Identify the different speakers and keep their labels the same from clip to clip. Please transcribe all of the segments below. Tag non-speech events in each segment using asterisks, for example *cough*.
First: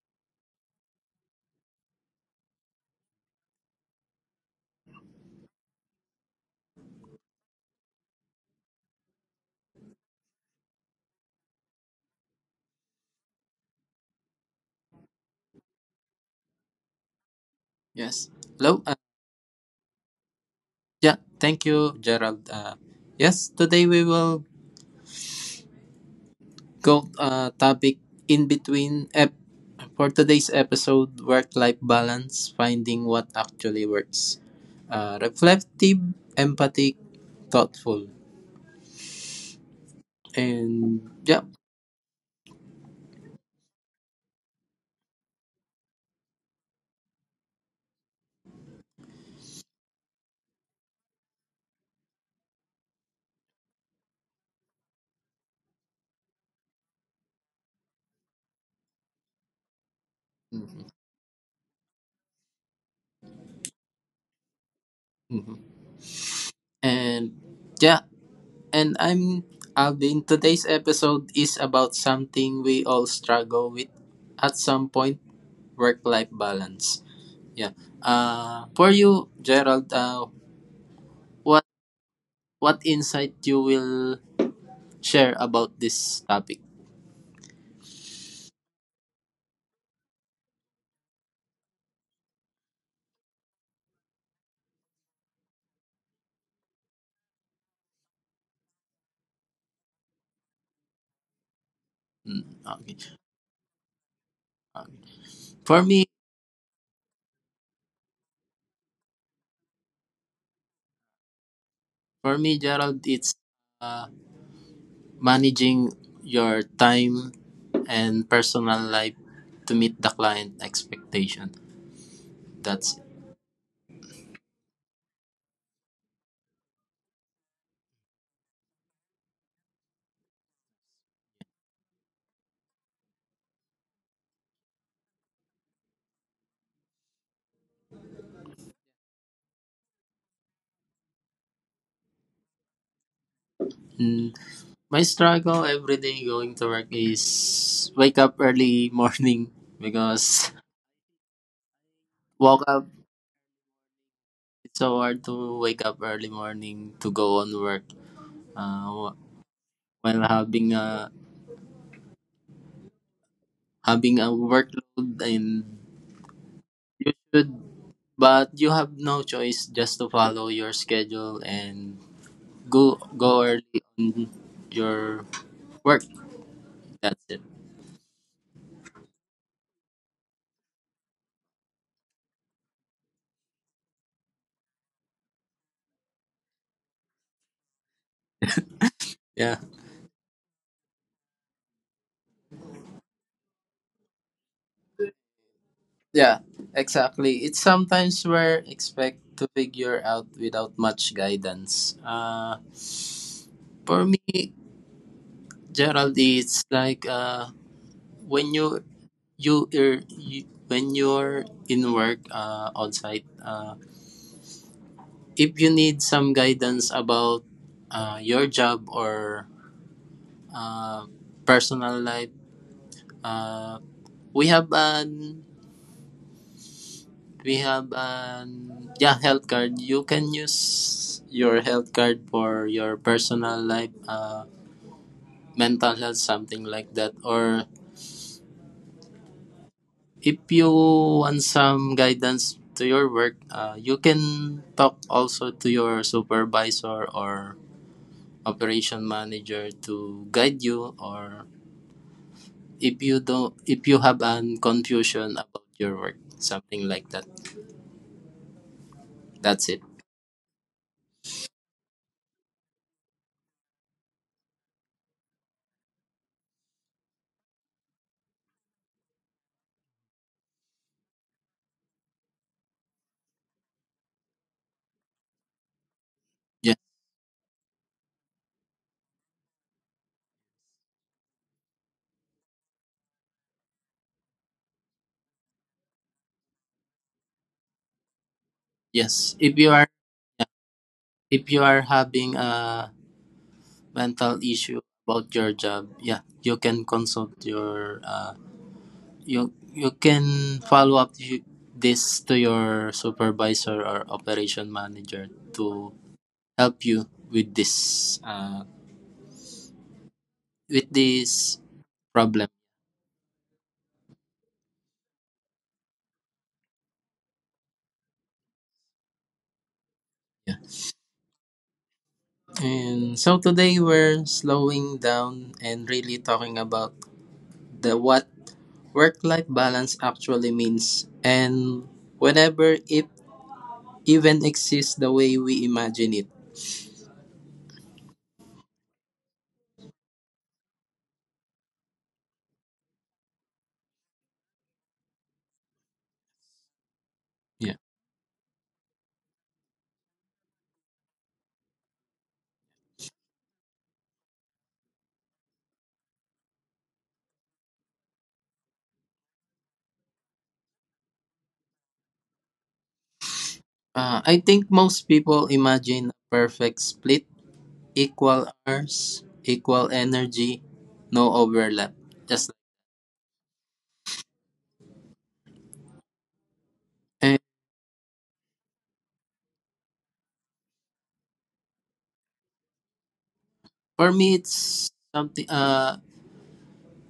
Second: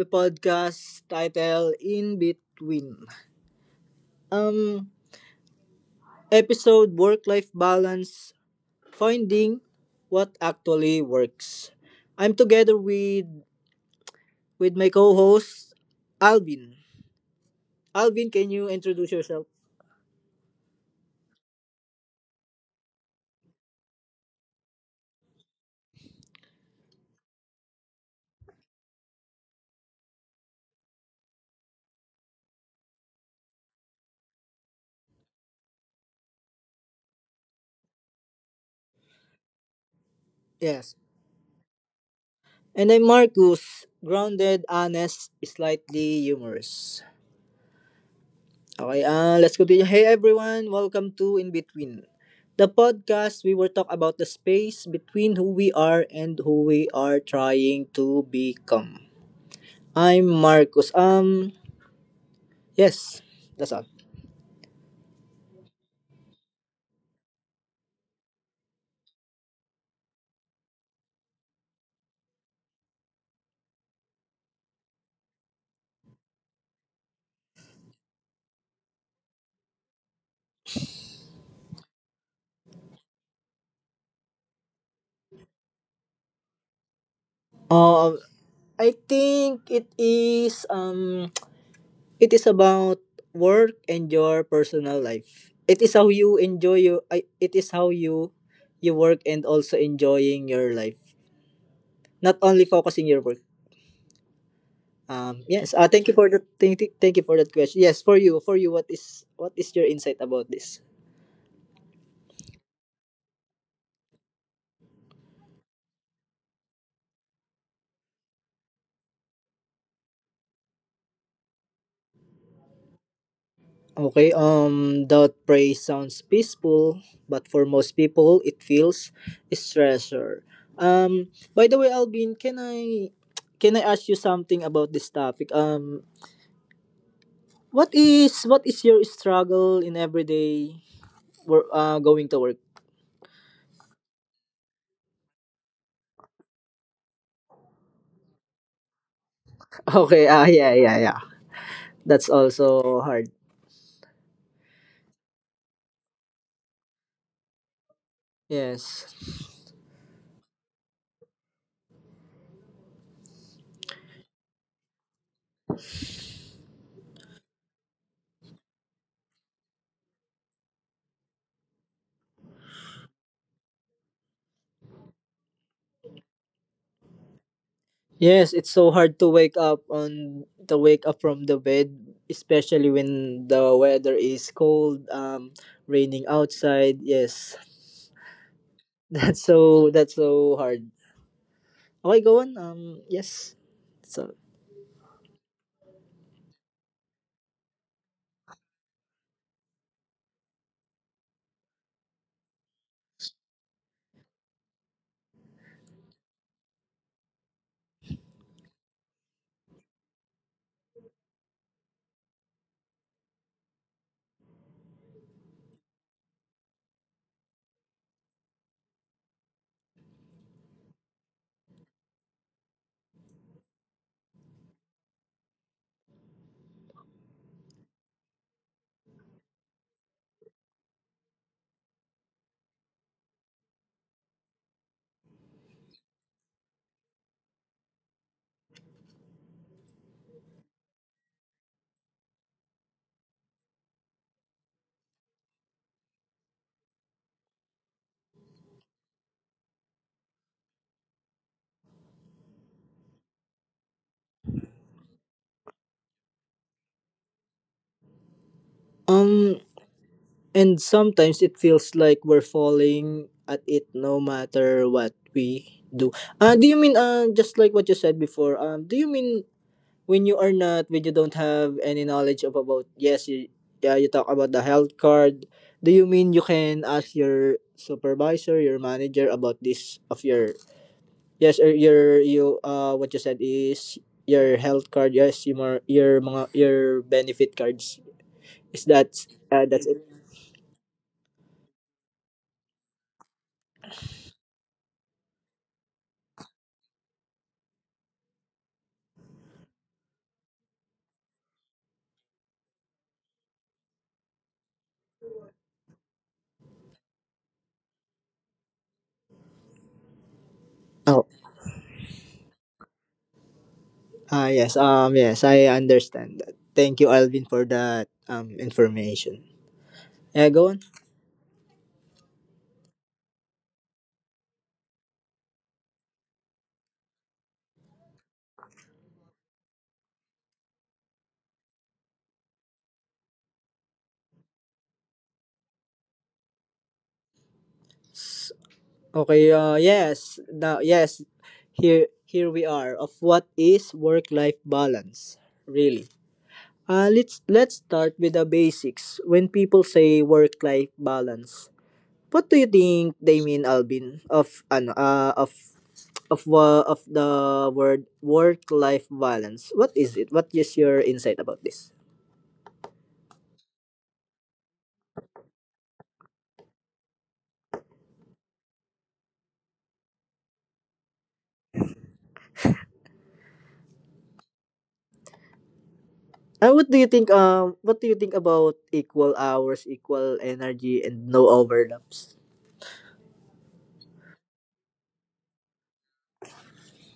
Speaker 1: a podcast titled "In Between." Um, Episode work-life balance: finding what actually works. I'm together with my co-host Alvin.
Speaker 2: yes.
Speaker 1: Alvin, can you
Speaker 2: Hello.
Speaker 1: introduce yourself?
Speaker 2: Yeah, thank you, Gerald. Yes, today we will go topic in between for today's episode work-life balance, finding what actually works. Reflective, empathic, thoughtful.
Speaker 1: Yes.
Speaker 2: And yeah.
Speaker 1: And I'm Marcus, grounded, honest, slightly humorous. Okay, let's continue. Hey everyone, welcome to In Between, the podcast we will talk about the space between who we are and who we are trying to become. I'm Marcus.
Speaker 2: Mhm.
Speaker 1: Yes, that's all.
Speaker 2: Mhm. And yeah, and I'm Alvin. Today's episode is about something we all struggle with at some point, work-life balance. Yeah. For you, Gerald, what what insight you will share about this topic?
Speaker 1: Uh, I think it is *tsk* it is about work and your personal life. It is how you work and also enjoying your life, not
Speaker 2: Mm,
Speaker 1: only
Speaker 2: okay.
Speaker 1: focusing your work.
Speaker 2: Okay.
Speaker 1: Yes.
Speaker 2: For
Speaker 1: Uh, thank
Speaker 2: me,
Speaker 1: you for the thank, thank you for that question. Yes, for you, for you. What is your insight about this?
Speaker 2: for me, Gerald, it's uh, managing your time and personal life to meet the client expectation. That's
Speaker 1: Okay. Doubt praise sounds peaceful, but for most people, it feels stressor. By the way, Alvin, can I ask you something about this topic? What is your struggle in everyday work? Going to work.
Speaker 2: mm, my struggle every day going to work is wake up early *laughs* morning
Speaker 1: *laughs* Okay. Ah,
Speaker 2: because
Speaker 1: yeah, yeah, yeah. That's
Speaker 2: woke up
Speaker 1: also hard.
Speaker 2: it's so hard to wake up early morning to go on work
Speaker 1: Yes.
Speaker 2: uh, while having a workload, and you should, but you have no choice, just to follow your schedule and go early on your work. That's it.
Speaker 1: Yes, it's so hard to wake up on to wake up from the bed, especially when the weather is cold, raining outside. Yes, *laughs*
Speaker 2: Yeah,
Speaker 1: that's so hard. Okay, go on. Yes. So
Speaker 2: yeah, exactly. It's sometimes where expect to figure out without much guidance. For me, Gerald, it's like when you when you're in work on site. If you need some guidance about your job or uh, personal life, uh, we have an we have an yeah health card. You can use your health card for your personal life, mental health, something like that. Or if you want some guidance to your work, you can talk also to your supervisor or operation manager to guide you, or if you have an confusion about your work, something like that.
Speaker 1: um,
Speaker 2: That's it.
Speaker 1: and sometimes it feels like we're falling at it, no matter what we do. Do you mean just like what you said before? Do you mean when you are not when you don't have any knowledge of, about, yes, you, yeah, you talk about the health card. Do you mean you
Speaker 2: Yeah,
Speaker 1: can ask your supervisor, your manager, about this of your, yes, or your you, what you said is your health card, yes, your mga, your benefit cards, is that,
Speaker 2: yes. if you
Speaker 1: that's
Speaker 2: are
Speaker 1: it.
Speaker 2: yeah, if you are having a mental issue about your job, yeah, you can consult your, you you can follow up you, this to your supervisor or operation manager to help you with this uh, with
Speaker 1: Oh,
Speaker 2: this problem.
Speaker 1: ah, yes, yes, I understand that. Thank you, Alvin, for that information. Yeah,
Speaker 2: Yeah.
Speaker 1: go on.
Speaker 2: And so today we're slowing down and really talking about the what work-life balance actually means and whenever it even exists the way we imagine it.
Speaker 1: Okay, yes, now, yes, here we are of what is work-life balance, really. Let's
Speaker 2: Yeah.
Speaker 1: start with the basics. When people say work-life balance, what do you think they mean, Alvin, of, ano, of the word work-life balance? What is it? What is your insight about this?
Speaker 2: I think most people imagine a perfect split, equal hours, equal energy, no overlap. Just
Speaker 1: Uh, what do you think,
Speaker 2: and
Speaker 1: um, what do you think about equal hours, equal energy, and no overlaps?
Speaker 2: for me, it's something.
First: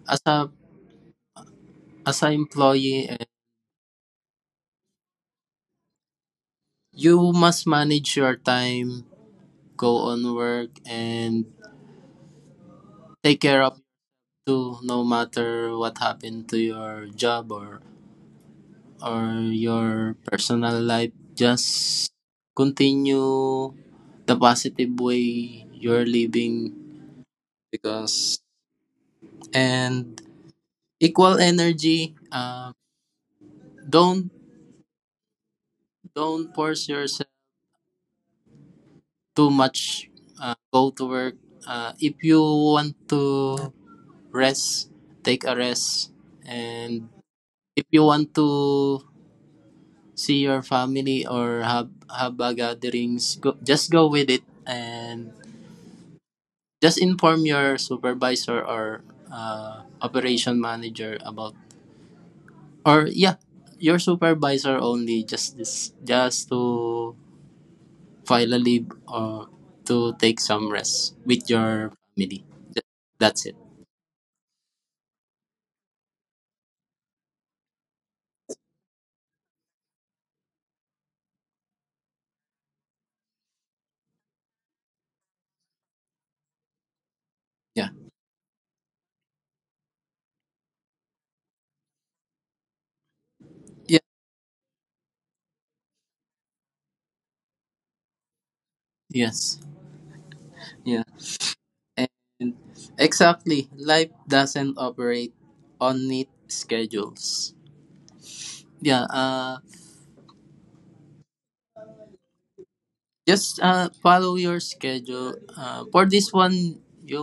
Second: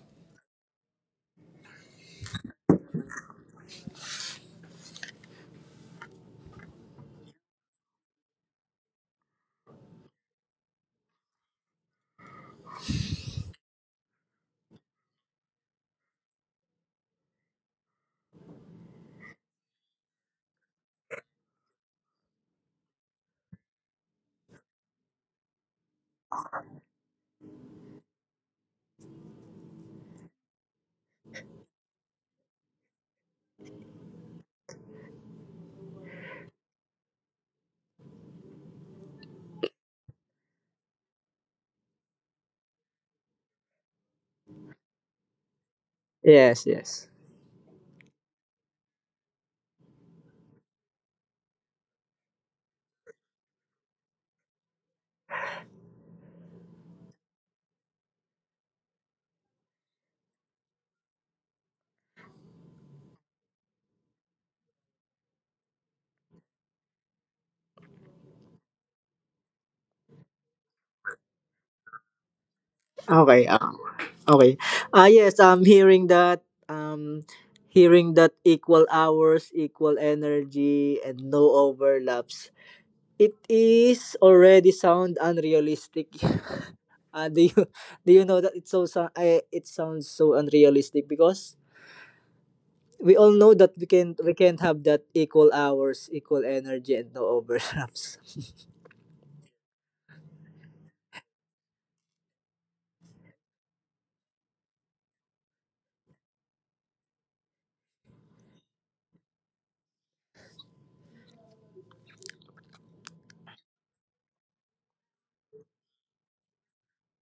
Speaker 2: As a as an employee, you must manage your time, go on work, and take care of to no matter what happened to your job or your personal life. Just continue the positive way you're living, because and equal energy. Don't don't force yourself too much. Go to work. If you want to rest, take a rest.
Speaker 1: Yes,
Speaker 2: And
Speaker 1: yes.
Speaker 2: if you want to see your family or have a gatherings, go, just go with it, and just inform your supervisor or operation manager about, or yeah, your supervisor only, just to file a leave or to take some rest with your family. Th-
Speaker 1: Okay.
Speaker 2: that's it.
Speaker 1: Okay. Ah, yes, I'm hearing that. Hearing that equal hours, equal energy, and no overlaps. It is already sound unrealistic. *laughs* Do you
Speaker 2: Yeah,
Speaker 1: *laughs* do you know that it's it sounds so unrealistic because we all know that
Speaker 2: yeah,
Speaker 1: we can't have that equal hours, equal energy, and no overlaps. *laughs*
Speaker 2: yes, yeah, and exactly, life doesn't operate on neat schedules. Yeah. Just follow your schedule. For this one, you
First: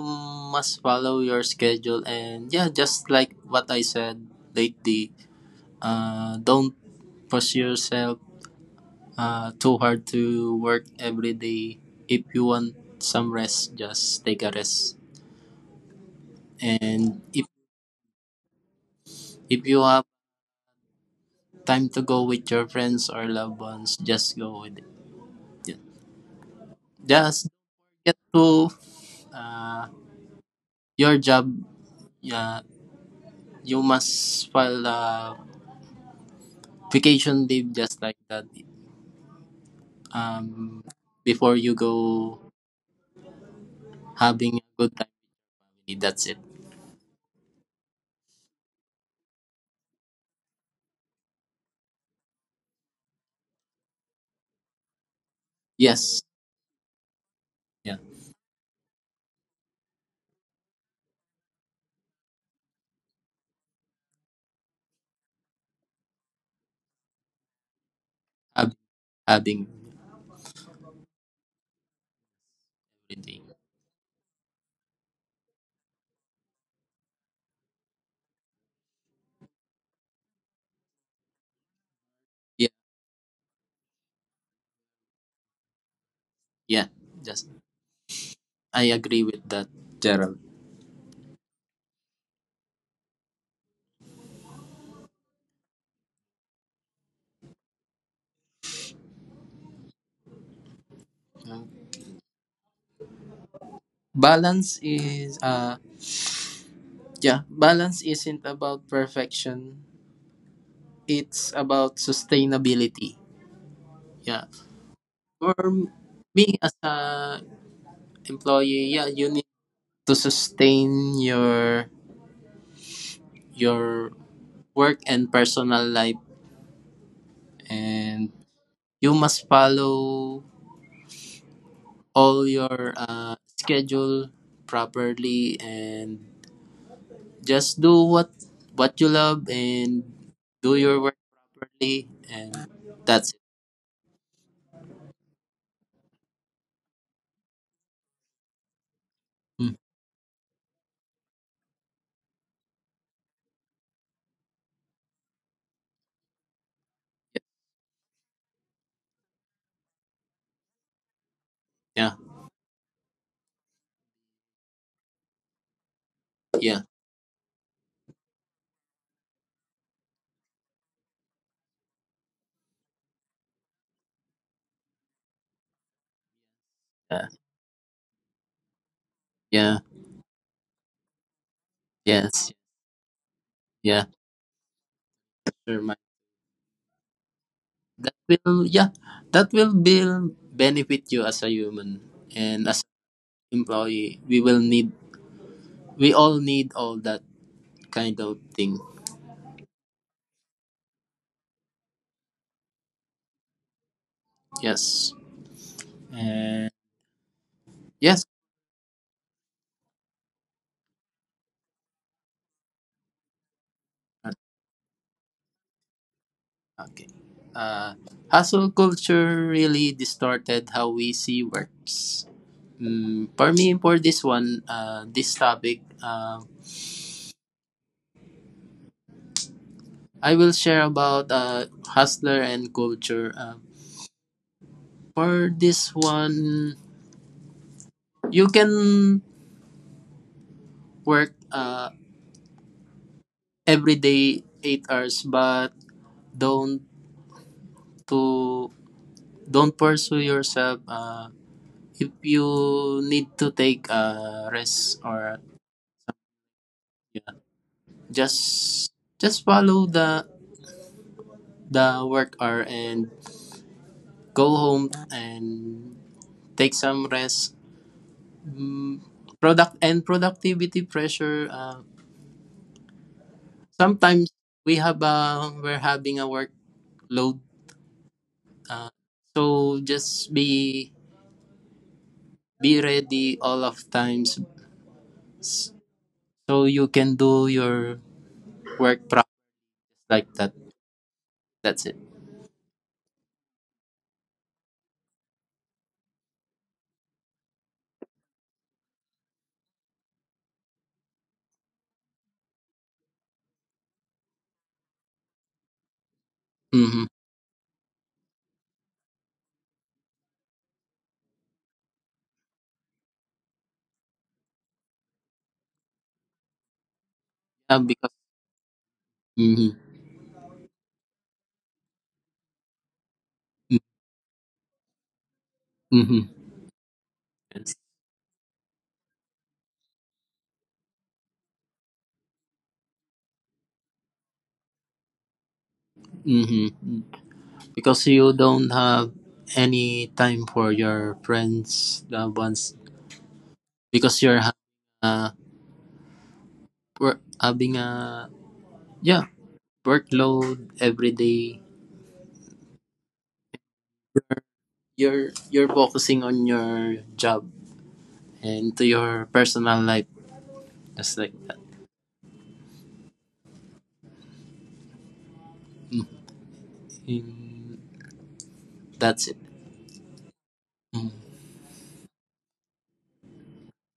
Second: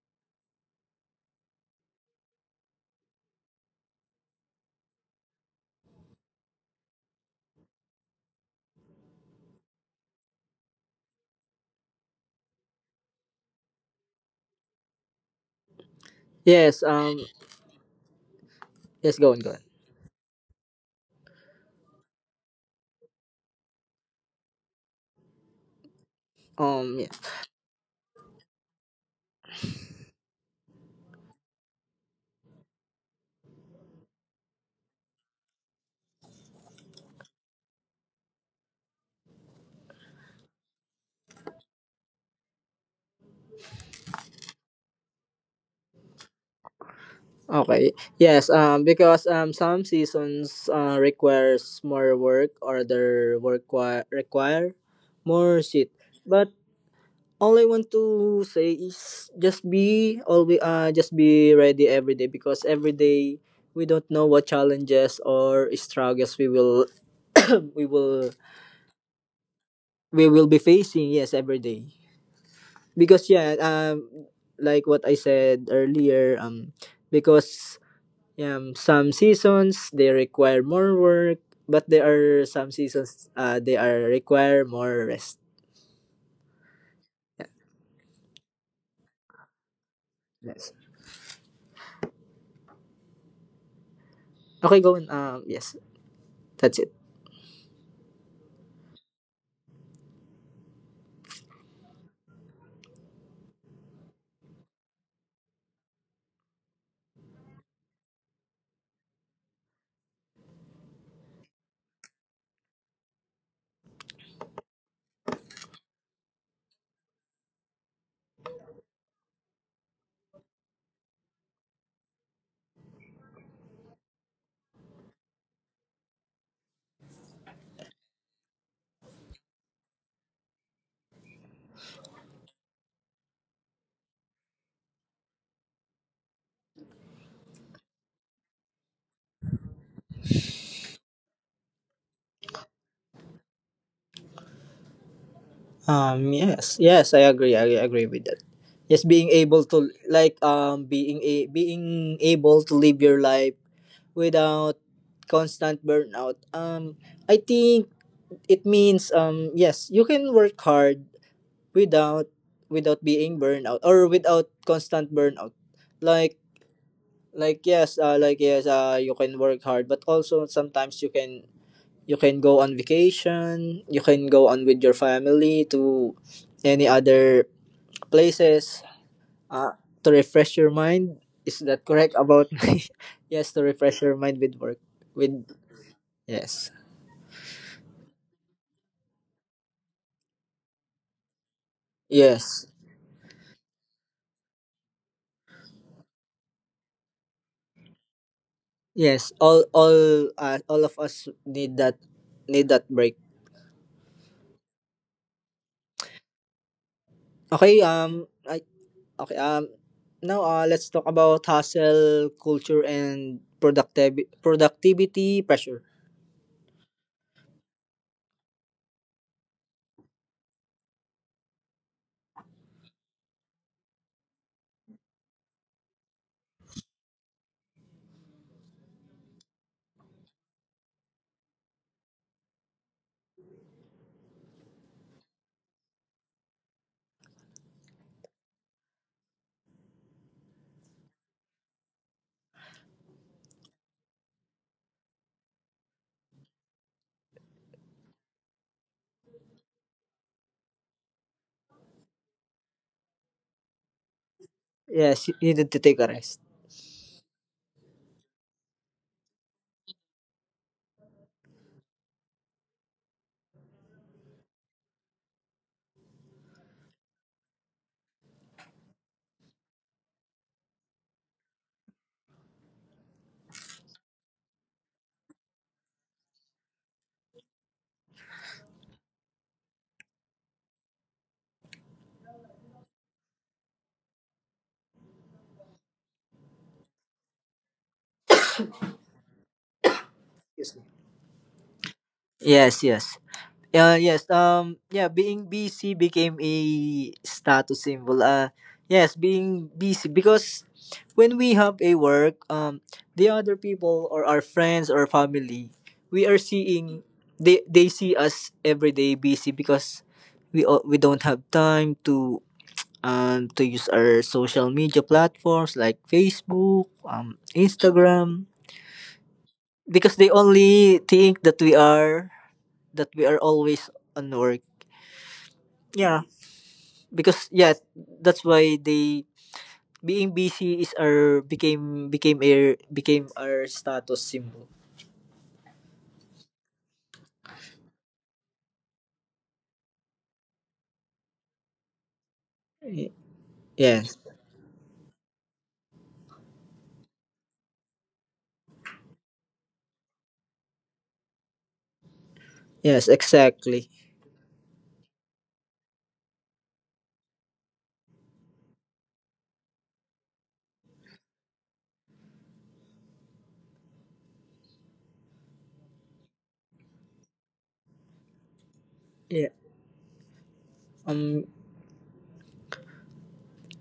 Speaker 2: must follow your schedule. And yeah, just like what I said lately, don't push yourself too hard to work every day. If you want some rest, just take a rest.
Speaker 1: Yes.
Speaker 2: And if,
Speaker 1: Yes. Go on. Go on.
Speaker 2: if you have time to go with your friends or loved ones, just go with it. Yeah.
Speaker 1: Um.
Speaker 2: Just get to uh, your job. Yeah, you must file vacation leave just like that. Um, Before you go having a good time, that's it.
Speaker 1: Okay. Yes. Because some seasons requires more work, or their require more shit.
Speaker 2: Yes,
Speaker 1: But all I want
Speaker 2: yeah,
Speaker 1: to say is just be ready every day because every day we don't know what challenges or struggles we will *coughs* we will
Speaker 2: Hab- having a
Speaker 1: we will be facing. Yes, every day.
Speaker 2: good
Speaker 1: Because
Speaker 2: day.
Speaker 1: yeah. Like what I said earlier. Because Some seasons they require more work, but there are some
Speaker 2: Yeah,
Speaker 1: seasons they are require more rest.
Speaker 2: yeah, just I agree with that, Gerald.
Speaker 1: Yes. Okay, go on. Yes, that's it.
Speaker 2: Um, Balance is uh yeah, balance isn't about perfection. It's about sustainability. Yeah, for me as a employee, yeah, you need to sustain your work and personal life, and you must follow all your schedule properly and just do what you love and do your work properly. And that's it.
Speaker 1: Yes, yes, I agree. I agree with that. Yes, being able
Speaker 2: Mm,
Speaker 1: to like being able to live your life without constant burnout. I think it means yes, you can work hard
Speaker 2: yeah,
Speaker 1: without without being burnout or without constant burnout. Like
Speaker 2: yeah,
Speaker 1: like, yes, like, yes, you can work hard but also sometimes you can go on vacation, you can go on with your family to any
Speaker 2: yeah,
Speaker 1: other places,
Speaker 2: yeah,
Speaker 1: uh, to refresh your mind. Is that correct
Speaker 2: yes,
Speaker 1: about *laughs* me? Yes, to
Speaker 2: yeah,
Speaker 1: refresh your mind with work, with.
Speaker 2: sure, Mike.
Speaker 1: Yes,
Speaker 2: that will yeah that will build benefit you as a human and as
Speaker 1: yes,
Speaker 2: an employee. We will need, we all need all that kind of thing.
Speaker 1: yes, all of us need that, break.
Speaker 2: Yes, and
Speaker 1: Okay,
Speaker 2: yes.
Speaker 1: I. Okay. Now, let's talk about hustle culture and productivity pressure.
Speaker 2: Okay. Uh, Hustle culture really distorted how we see works. Mm, for me, for this one, this topic, I will share about hustler and culture. For this one, you can work every day 8 hours, but don't to don't pursue yourself. If you need to take a rest, or
Speaker 1: Yes, you needed to take a rest.
Speaker 2: just follow the work hour and go home and take some rest. Mm, productivity pressure. Sometimes we're having a workload. Uh, so just be ready all of times, s- so you can do your work process like that. That's it.
Speaker 1: Yes, yes. Yeah, yes. Yeah, being busy became a status symbol. Yes, being busy because when we have a work, the other people or our friends or family, we are
Speaker 2: Mm-hmm.
Speaker 1: seeing they see us every day busy because we don't have time to, to use our social media platforms like Facebook,
Speaker 2: Yeah, because
Speaker 1: Instagram,
Speaker 2: mm-hmm.
Speaker 1: because they only think that we are always on work.
Speaker 2: Mm-hmm.
Speaker 1: Yeah, because
Speaker 2: Yes.
Speaker 1: yeah, that's why they being busy is our became became a became our status symbol.
Speaker 2: Mm-hmm. Mm-hmm. Because you don't have any time for your friends, loved ones,
Speaker 1: Y-
Speaker 2: because you're
Speaker 1: Yes,
Speaker 2: having a yeah workload every day.
Speaker 1: yes, exactly.
Speaker 2: You're focusing on your job and to your personal life, just like that. Mm, that's it.
Speaker 1: Yeah.
Speaker 2: Mm,
Speaker 1: Um,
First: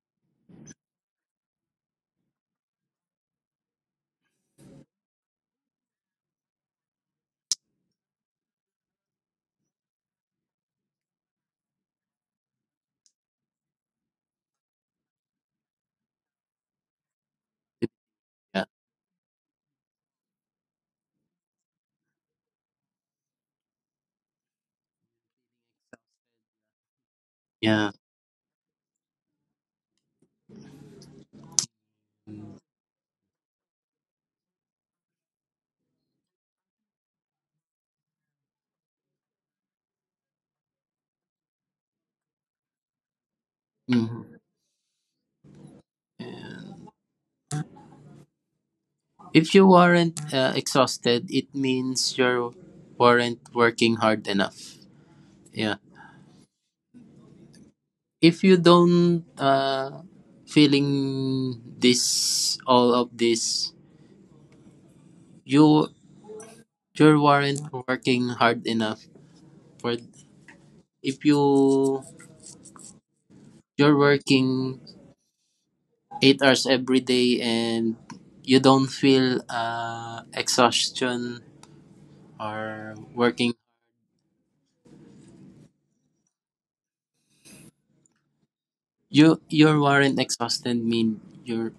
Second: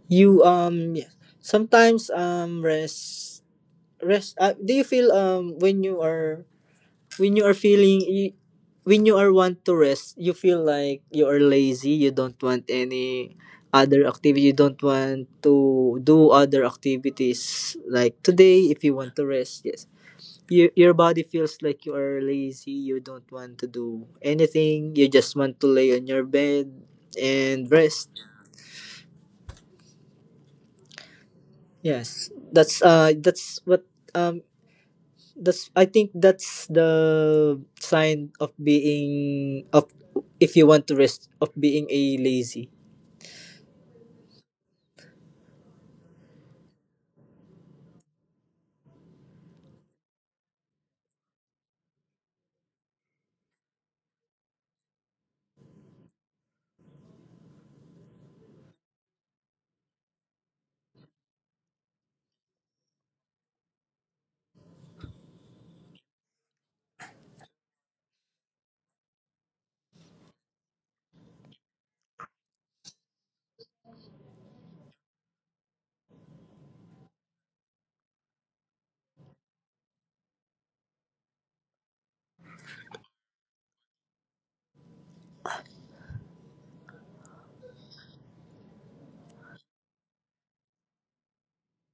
Speaker 1: you, yeah. Sometimes rest, rest. Do you feel when you are, when you are feeling you, when you are want to rest, you feel like you are lazy, you don't want any other activity, you don't want to do other activities like today?
Speaker 2: yeah,
Speaker 1: If you want to rest, yes, you, your body feels like you are lazy, you don't want to do anything, you just want to lay on your bed and
Speaker 2: yeah.
Speaker 1: rest. Yes, um that's, I think, that's the sign of being of, if you want to rest, of being a lazy.
Speaker 2: Mhm. If you weren't exhausted, it means you weren't working hard enough. Yeah, if you don't feeling this all of this, you you weren't working hard enough. For if you're working 8 hours every day and you don't feel exhaustion or working, you weren't exhausted, mean you're,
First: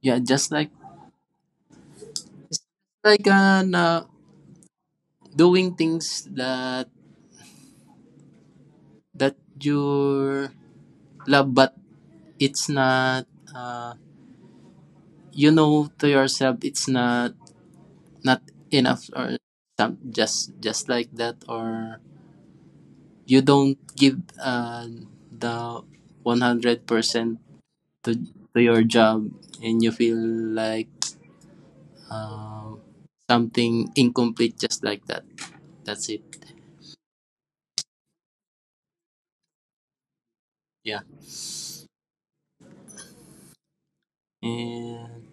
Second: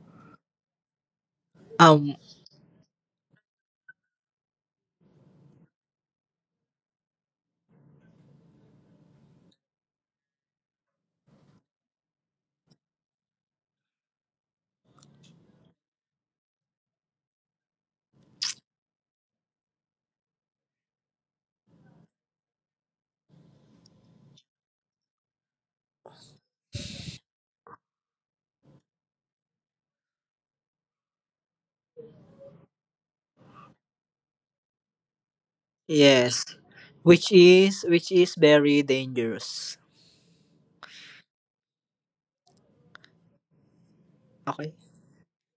Speaker 2: yeah, just like,
Speaker 1: Um
Speaker 2: like doing things that that you love, but it's not, uh, you know to yourself, it's not enough or some, just like that. Or you don't give the 100% to to your job and you feel like, uh, something incomplete, just like that. That's
Speaker 1: yes,
Speaker 2: it.
Speaker 1: which is very dangerous.
Speaker 2: Yeah.
Speaker 1: Okay?
Speaker 2: And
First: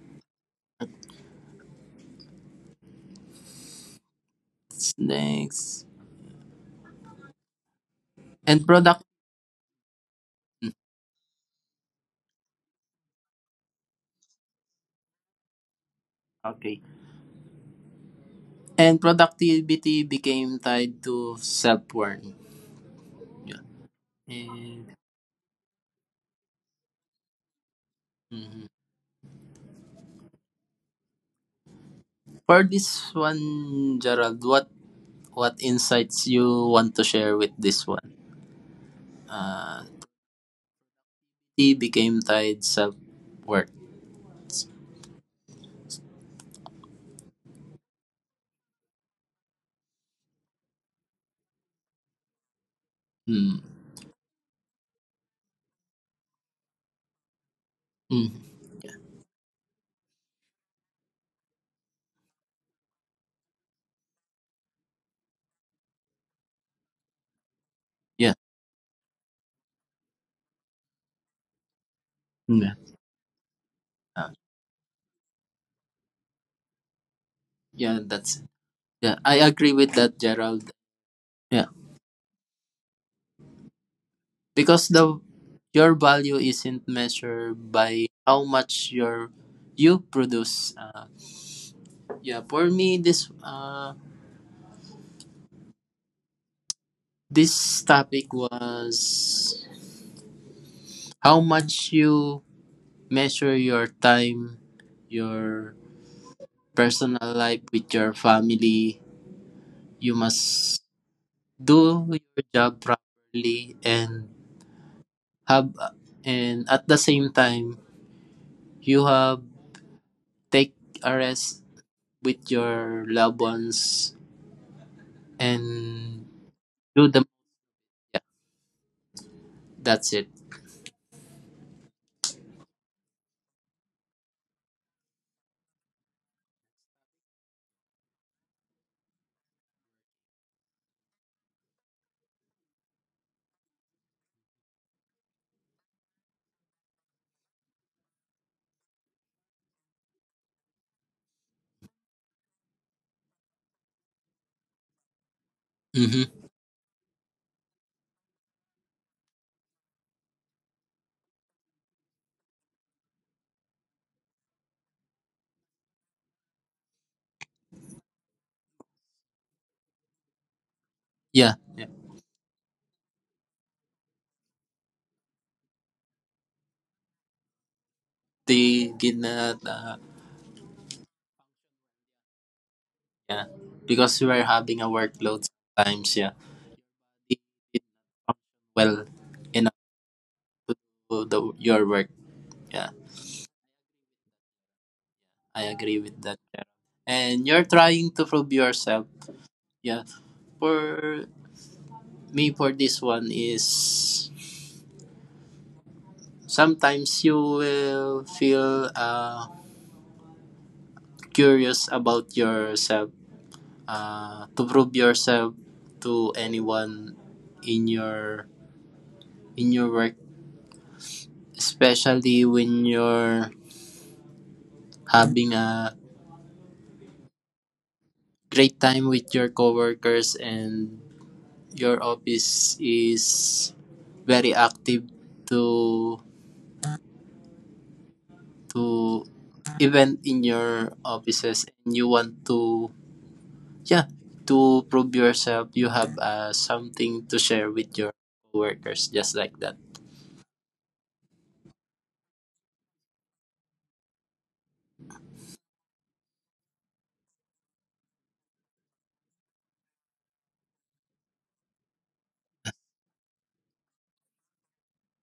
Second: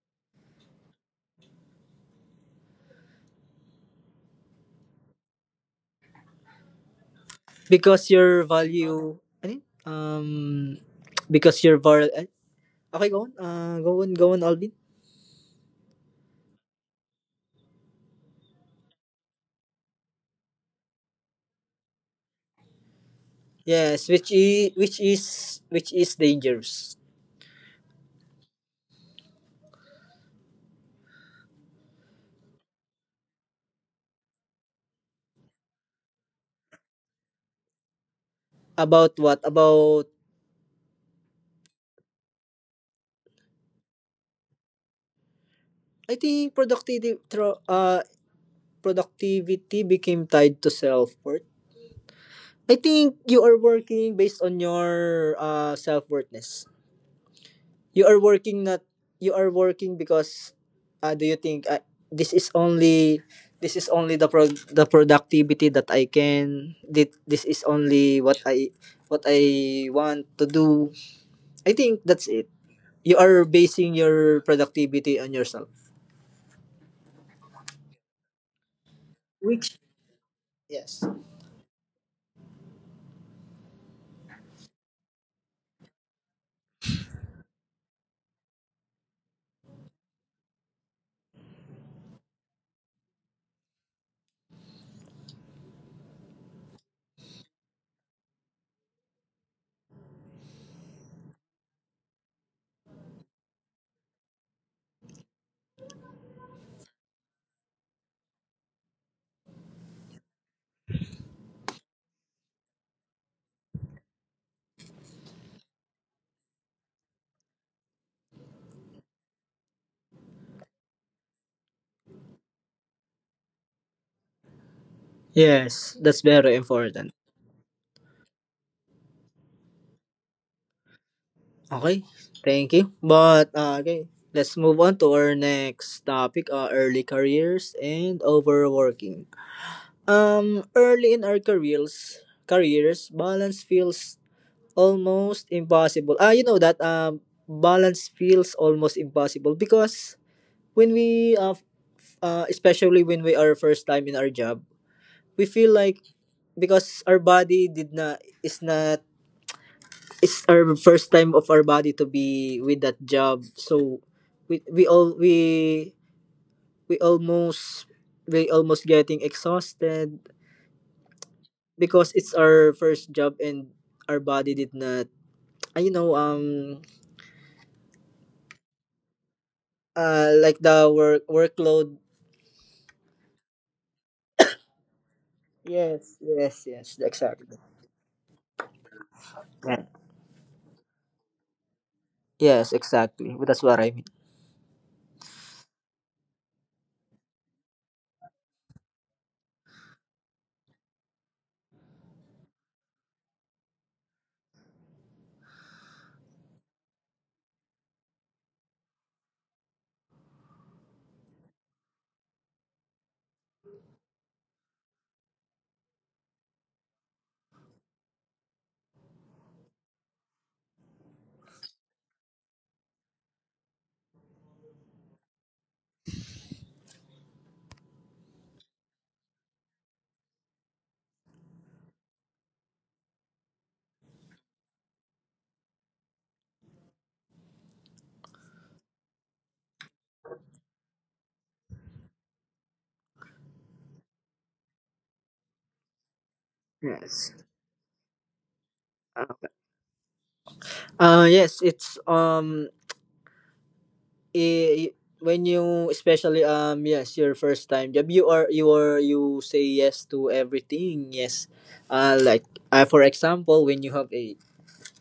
Speaker 2: what's next?
Speaker 1: Because your
Speaker 2: And product
Speaker 1: value ano yun? Because your var eh, Okay, go on. Go on, Alvin.
Speaker 2: okay and productivity became tied to self-worth. Yeah.
Speaker 1: Yes, which is
Speaker 2: And
Speaker 1: which is which is dangerous.
Speaker 2: Mhm. For this one, Gerald, what insights you want to share with this one?
Speaker 1: About what?
Speaker 2: Uh,
Speaker 1: About,
Speaker 2: T Became tied self work.
Speaker 1: I think, productivity became tied to self worth? I think
Speaker 2: Mm.
Speaker 1: you are working based on your, self worthness. You
Speaker 2: Mm.
Speaker 1: are working not You are working because do you think, this is only this is only the productivity that, this is
Speaker 2: Yeah.
Speaker 1: only what I want to do. I think that's it.
Speaker 2: Yeah.
Speaker 1: You are basing
Speaker 2: Uh,
Speaker 1: your productivity on yourself.
Speaker 2: yeah. That's, yeah, I agree with
Speaker 1: Which,
Speaker 2: that, Gerald.
Speaker 1: yes.
Speaker 2: Yeah, because the your value isn't measured by how much your you produce. Yeah, for me, this this topic was how much you measure your time, your personal life with your family. You must do your job properly and have and at the same time you have take a rest with your loved ones
Speaker 1: Yes,
Speaker 2: and
Speaker 1: that's very
Speaker 2: do the
Speaker 1: important.
Speaker 2: that's it.
Speaker 1: Okay, thank you. Let's move on to our next topic: early careers and overworking. Early in our careers balance feels almost impossible. Ah, you know that balance feels almost impossible because when we especially when we are first time in our job, we feel like,
Speaker 2: Mm-hmm.
Speaker 1: because our body did not, is not, it's our first time of our body to be with that job, so we we almost we almost getting exhausted
Speaker 2: Yeah. Yeah.
Speaker 1: because it's our first job and our body did not, uh, you know um
Speaker 2: They did not
Speaker 1: like the work workload.
Speaker 2: Yeah. Because we were having a workload sometimes, yeah.
Speaker 1: Yes, yes, yes,
Speaker 2: They
Speaker 1: exactly.
Speaker 2: did well enough
Speaker 1: Yeah.
Speaker 2: to do the, your work. Yeah,
Speaker 1: Yes, exactly, that's what I mean.
Speaker 2: I agree with that. And you're trying to prove yourself. Yeah. For me, for this one, is sometimes you will feel curious about yourself. To prove yourself to anyone in your work, especially when you're having a great time with your coworkers and your office is very active to to event in your offices, and you want to, yeah, to prove yourself, you have something to
Speaker 1: Yes,
Speaker 2: share with your coworkers, just like
Speaker 1: uh,
Speaker 2: that.
Speaker 1: yes, it's, i- when you, especially, yes, your first time job, you are, you say yes to everything. Yes, uh like for example, when you have a,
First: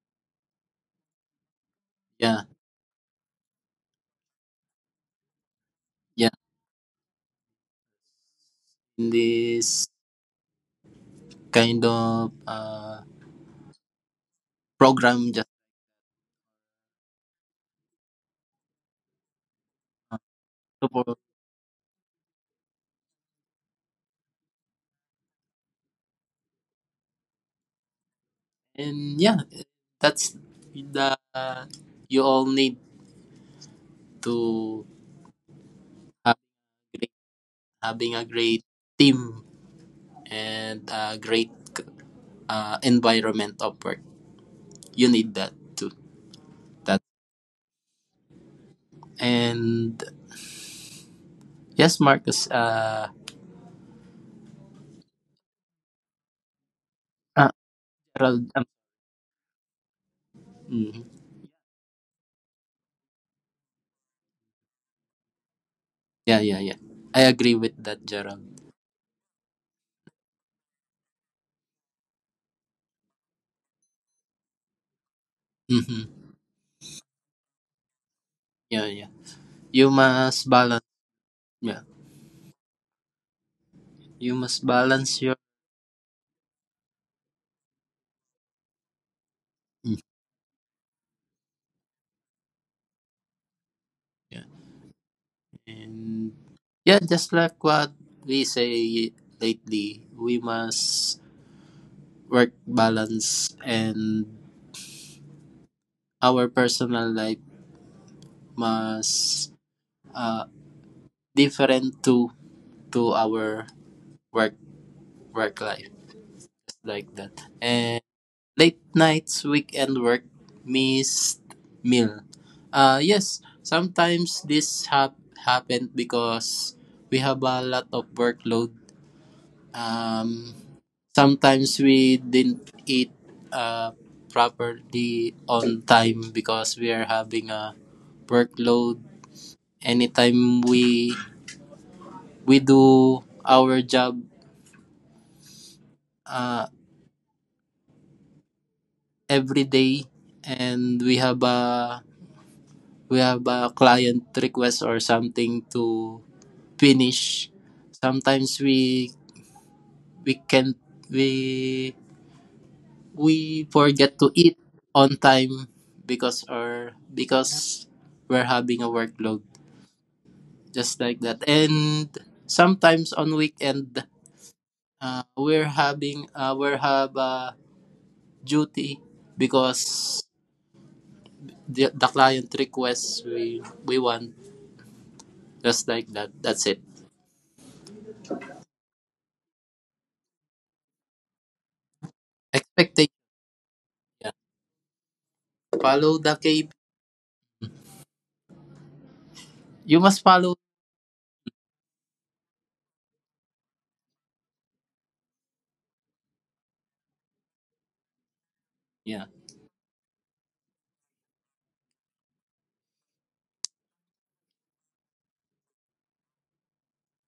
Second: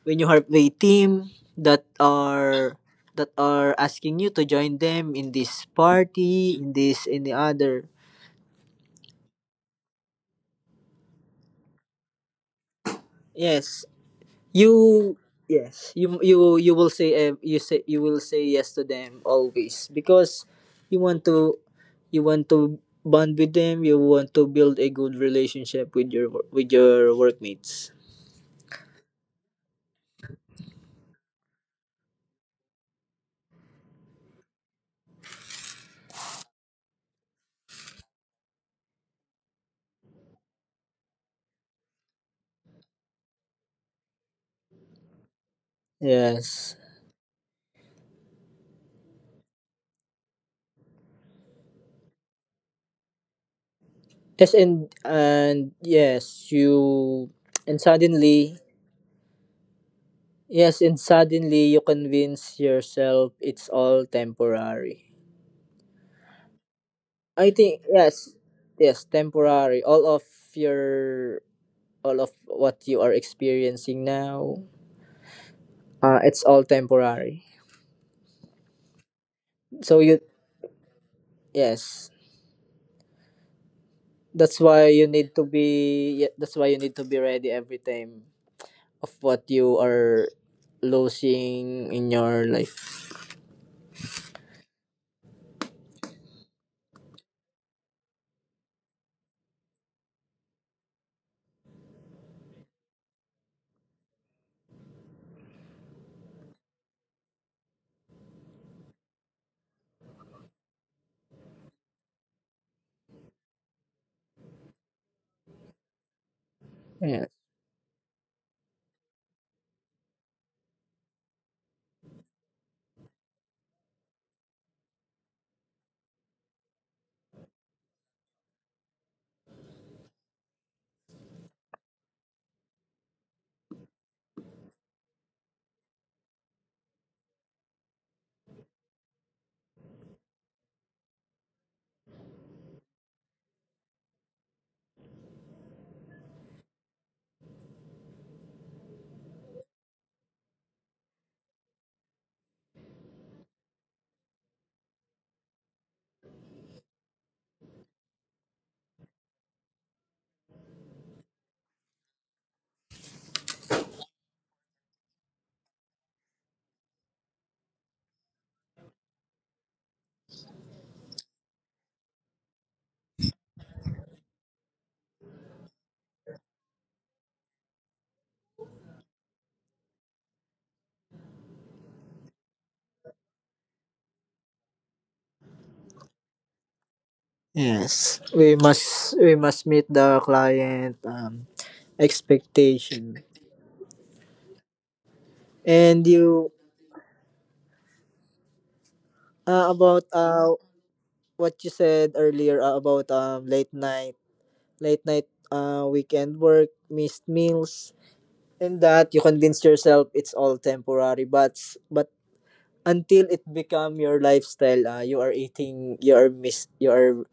Speaker 1: team, that
Speaker 2: Yeah,
Speaker 1: are that are asking you to join them in this
Speaker 2: yeah,
Speaker 1: party, in this, in the other,
Speaker 2: in this kind of
Speaker 1: yes, you,
Speaker 2: program, just
Speaker 1: yes, you, you will say, eh, you will say yes to them always because you
Speaker 2: support,
Speaker 1: want to you want to bond with them, you want to build a good relationship with your workmates,
Speaker 2: and yeah, that's the, you all need to have great, having a great team and a great environment of work. You need that too.
Speaker 1: yes.
Speaker 2: That and, yes, Marcus.
Speaker 1: Yes, and yes, you,
Speaker 2: Uh,
Speaker 1: and
Speaker 2: Gerald.
Speaker 1: suddenly, yes, and
Speaker 2: Mhm.
Speaker 1: suddenly you convince yourself it's all temporary.
Speaker 2: Yeah, yeah, yeah, I
Speaker 1: I
Speaker 2: agree with
Speaker 1: think,
Speaker 2: that,
Speaker 1: yes,
Speaker 2: Gerald.
Speaker 1: yes, temporary, your all of what you are experiencing now,
Speaker 2: Mm-hmm.
Speaker 1: it's all temporary,
Speaker 2: Yeah, yeah. You
Speaker 1: so you,
Speaker 2: must balance. Yeah,
Speaker 1: yes,
Speaker 2: you
Speaker 1: that's
Speaker 2: must
Speaker 1: why you
Speaker 2: balance
Speaker 1: need
Speaker 2: your.
Speaker 1: to be yeah, that's why you need to be ready every time of what you
Speaker 2: Mm,
Speaker 1: are losing in your life.
Speaker 2: yeah, and yeah, just like what we say lately, we must work balance, and our personal life must uh different to our work work life, like
Speaker 1: Yes,
Speaker 2: that. And. Late nights, weekend work, missed meal. Yes, sometimes this happened because we have a lot of workload. Um, Sometimes we didn't eat uh, properly on time because we are having a workload. Anytime we do our job uh, every day, and we have a client request or something to finish, sometimes we can we we forget to eat on time because or because we're having a workload, just like that. And sometimes on weekend, we have a duty because the client requests we want, just like that. That's it.
Speaker 1: yes, we must meet the client, expectation.
Speaker 2: Expectation,
Speaker 1: And
Speaker 2: follow the
Speaker 1: you,
Speaker 2: K
Speaker 1: about,
Speaker 2: you must follow.
Speaker 1: what you said earlier, about, late night, weekend work, missed meals, and that you
Speaker 2: Yeah,
Speaker 1: convince yourself it's all temporary, but but until it become your lifestyle, you are eating, you are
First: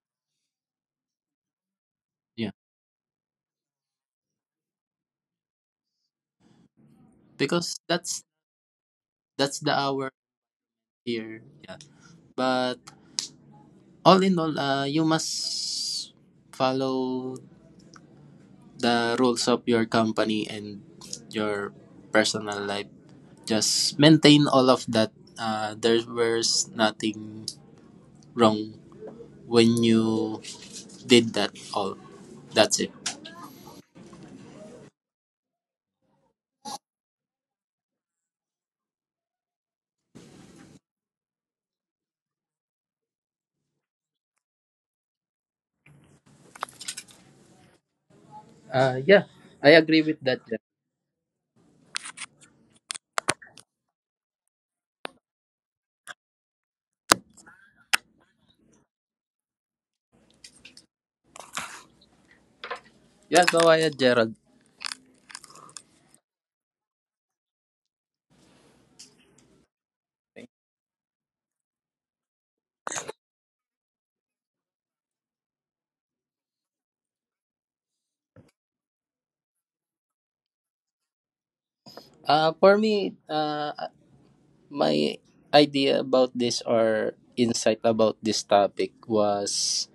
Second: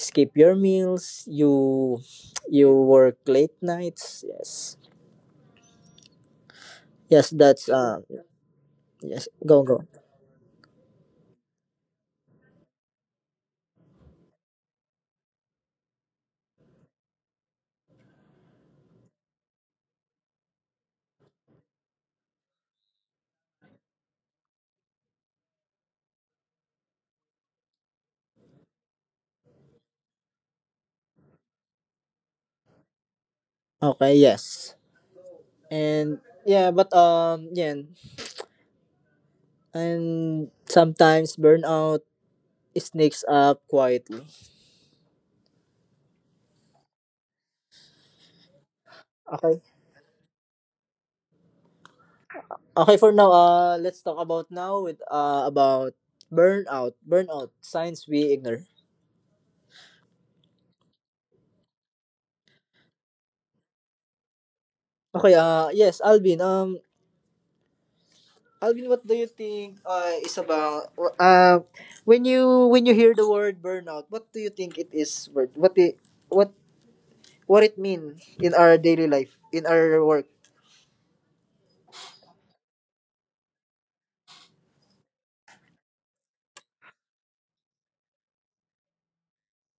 Speaker 1: skip your meals,
Speaker 2: yeah,
Speaker 1: you work late nights. Yes, yes, that's
Speaker 2: because that's
Speaker 1: yes,
Speaker 2: the
Speaker 1: go.
Speaker 2: hour here. Yeah. But all in all, you must follow the rules of your company and your personal life. Just maintain all of that. There was nothing wrong when you did that all. That's it.
Speaker 1: Okay, yes. And, yeah, but, yeah, and sometimes burnout sneaks up quietly.
Speaker 2: Yeah,
Speaker 1: Okay.
Speaker 2: I agree with that.
Speaker 1: Okay, for now, let's talk about now, with about burnout, burnout signs we ignore.
Speaker 2: Yeah, go ahead, Gerald.
Speaker 1: Okay, yes, Alvin. Alvin, what do you think? Is about, when you hear the word burnout, what do you think it is? What it, what what it mean in our daily life, in our work?
Speaker 2: For me, my idea about this or insight about this topic was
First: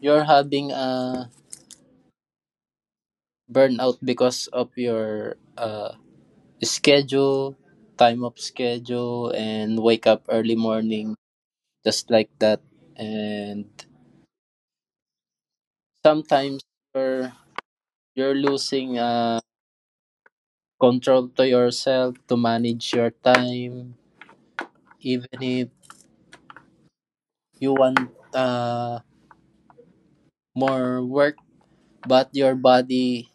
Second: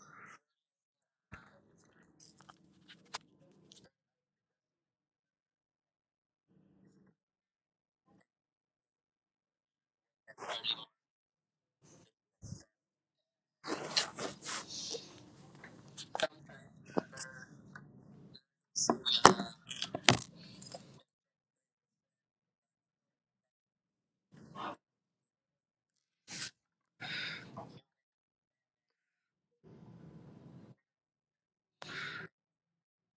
Speaker 2: you're having a burnout because of your schedule, time of schedule, and wake up early morning, just like that. And sometimes you're, you're losing control to yourself to manage your time, even if you want uh, more work, but your body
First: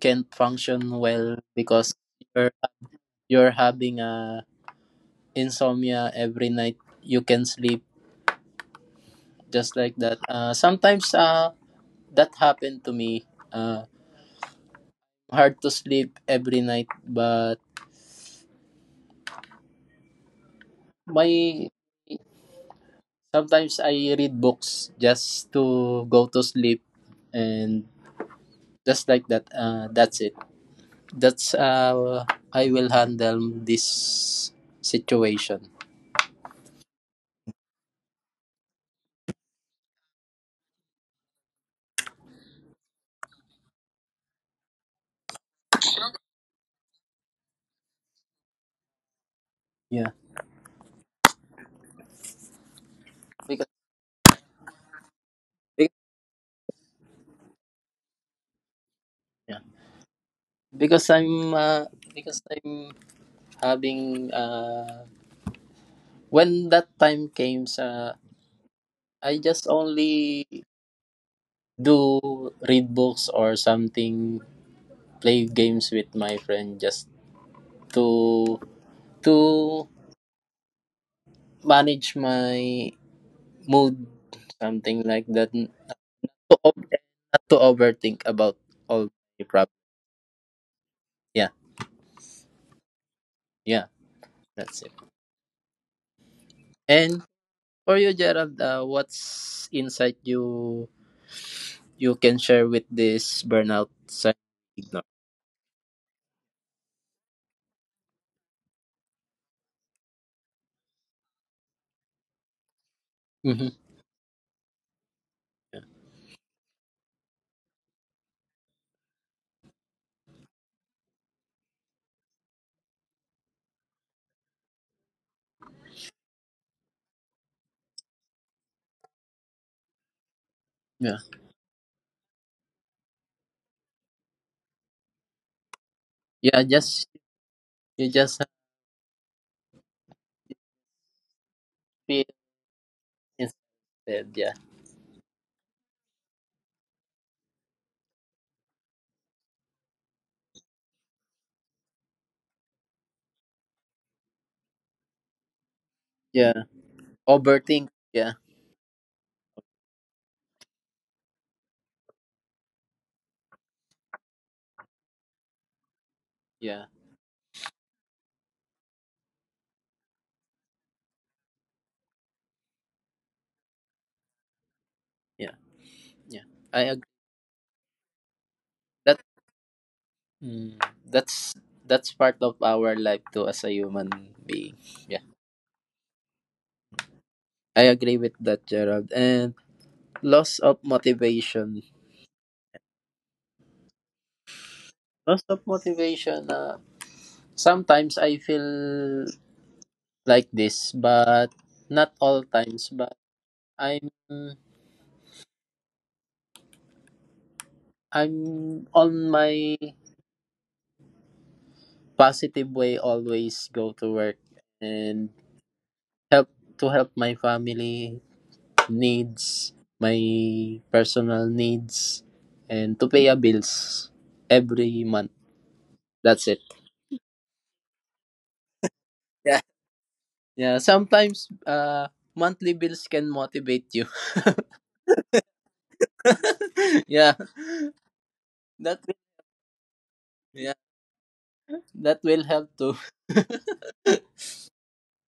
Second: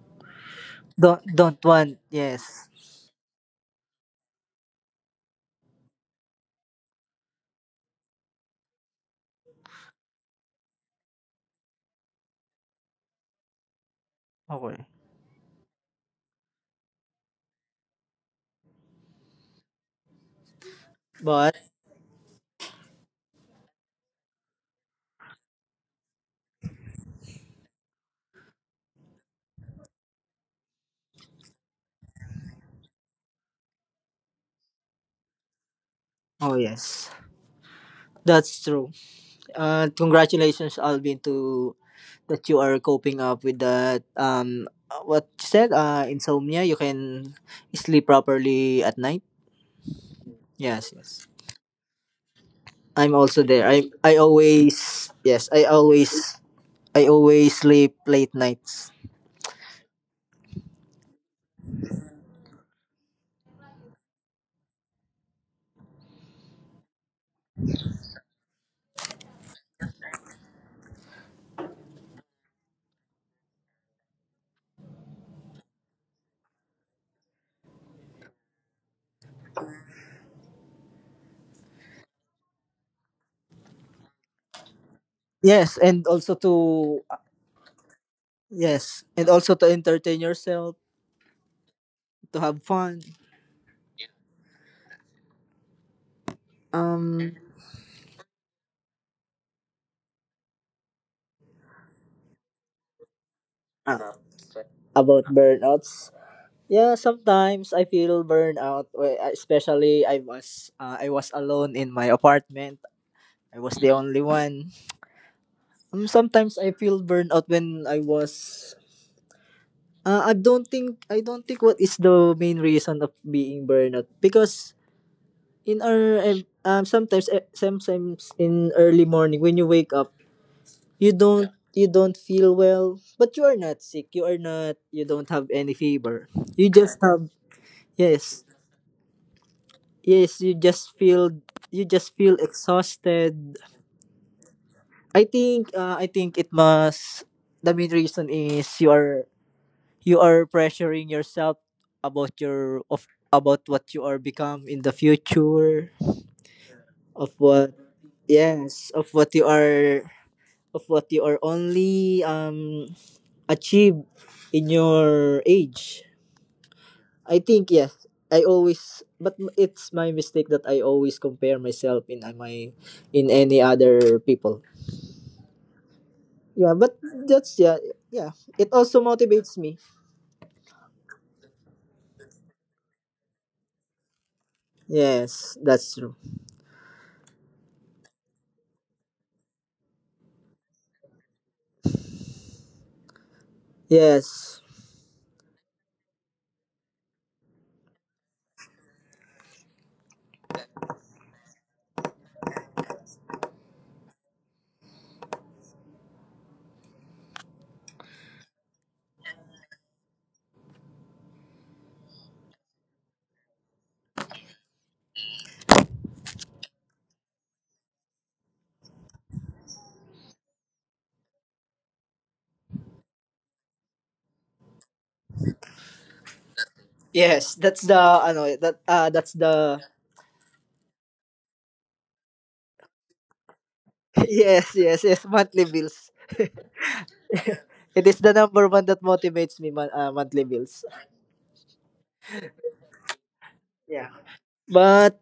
Speaker 2: can't function well
Speaker 1: Don't
Speaker 2: because
Speaker 1: want.
Speaker 2: you're
Speaker 1: Yes.
Speaker 2: you're having a insomnia every night. You can sleep just like that. Sometimes that happened to me. Uh,
Speaker 1: Okay.
Speaker 2: Hard to sleep every night, but
Speaker 1: But,
Speaker 2: my sometimes I read books just to go to sleep, and just like that. That's it. That's how I will handle this situation.
Speaker 1: oh, yes, that's true. Congratulations, Alvin, to that you are coping up with that, what you said, insomnia, you can sleep properly at night.
Speaker 2: Yeah.
Speaker 1: Yes, yes, I'm
Speaker 2: Because,
Speaker 1: also there. I always. Yes,
Speaker 2: because-
Speaker 1: I always sleep late nights.
Speaker 2: yeah. because I'm uh, because I'm having, when that time came, I just only do read books or something, play games with my friend just to to manage my mood, something like that,
Speaker 1: Yes, and also to,
Speaker 2: not to overthink about all
Speaker 1: yes, and
Speaker 2: the
Speaker 1: also
Speaker 2: problems.
Speaker 1: to entertain yourself,
Speaker 2: Yeah,
Speaker 1: to have fun.
Speaker 2: yeah, that's it. And
Speaker 1: um
Speaker 2: for you, Gerald, what's insight you can share with this burnout
Speaker 1: uh,
Speaker 2: sign ignore.
Speaker 1: about burnouts. Yeah, sometimes I feel burnout, especially, I was alone in my apartment. I
Speaker 2: Mm-hmm.
Speaker 1: was the only one. Sometimes I feel burned out when I was. I don't think what is the main reason of being burnout because, sometimes, eh, sometimes, in early morning when you wake up,
Speaker 2: Yeah.
Speaker 1: you don't feel well, but you are not sick, you are not you don't have any fever,
Speaker 2: Yeah,
Speaker 1: you just
Speaker 2: just
Speaker 1: have,
Speaker 2: you just
Speaker 1: yes,
Speaker 2: have
Speaker 1: yes, you just
Speaker 2: feel
Speaker 1: feel exhausted.
Speaker 2: instead. Yeah.
Speaker 1: I think it must, the main reason is, you are pressuring yourself about your of, about what you are become in the future,
Speaker 2: Yeah.
Speaker 1: of what,
Speaker 2: Overthink. Yeah.
Speaker 1: yes, of what you are, of what you are only achieve in your age.
Speaker 2: Yeah.
Speaker 1: I think, yes, I always, but it's my mistake that I always compare myself in, my, in any other people.
Speaker 2: Yeah. Yeah,
Speaker 1: Yeah,
Speaker 2: I
Speaker 1: but
Speaker 2: agree.
Speaker 1: that's, yeah, yeah, it also
Speaker 2: That
Speaker 1: motivates me.
Speaker 2: mm, that's that's part of our life too as a human being. Yeah.
Speaker 1: Yes, that's true.
Speaker 2: I agree with that, Gerald. And loss of motivation.
Speaker 1: Yes.
Speaker 2: Loss of motivation. Sometimes I feel like this, but not all times. But I'm I'm on my positive way, always go to work and help to help my family needs, my personal needs, and to pay a bills every month. That's it.
Speaker 1: Yes, that's the ano, eh, that's
Speaker 2: Yeah.
Speaker 1: the.
Speaker 2: Yeah, sometimes monthly bills can motivate you.
Speaker 1: *laughs* Yes, yes, yes, monthly bills.
Speaker 2: *laughs* Yeah.
Speaker 1: It is the number one
Speaker 2: That
Speaker 1: that
Speaker 2: will,
Speaker 1: motivates me, monthly
Speaker 2: yeah,
Speaker 1: bills.
Speaker 2: that will help too. *laughs*
Speaker 1: Yeah. But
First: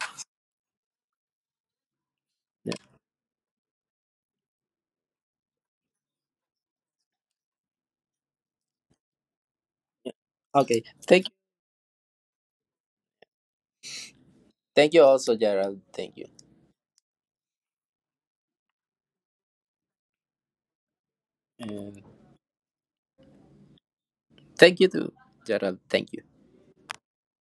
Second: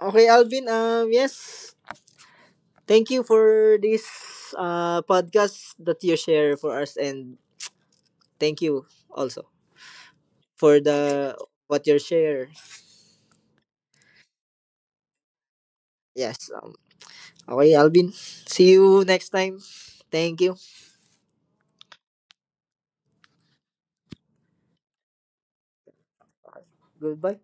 Speaker 1: okay, Alvin. Yes.
Speaker 2: Yeah.
Speaker 1: Thank you for this podcast that you share for us, and thank you also for
Speaker 2: Okay. Thank you.
Speaker 1: the what you share.
Speaker 2: Thank you also Gerald. Thank you.
Speaker 1: Yes. Okay, Alvin. See you next time. Thank you.
Speaker 2: And thank you, too, Gerald. Thank you.
Speaker 1: Goodbye.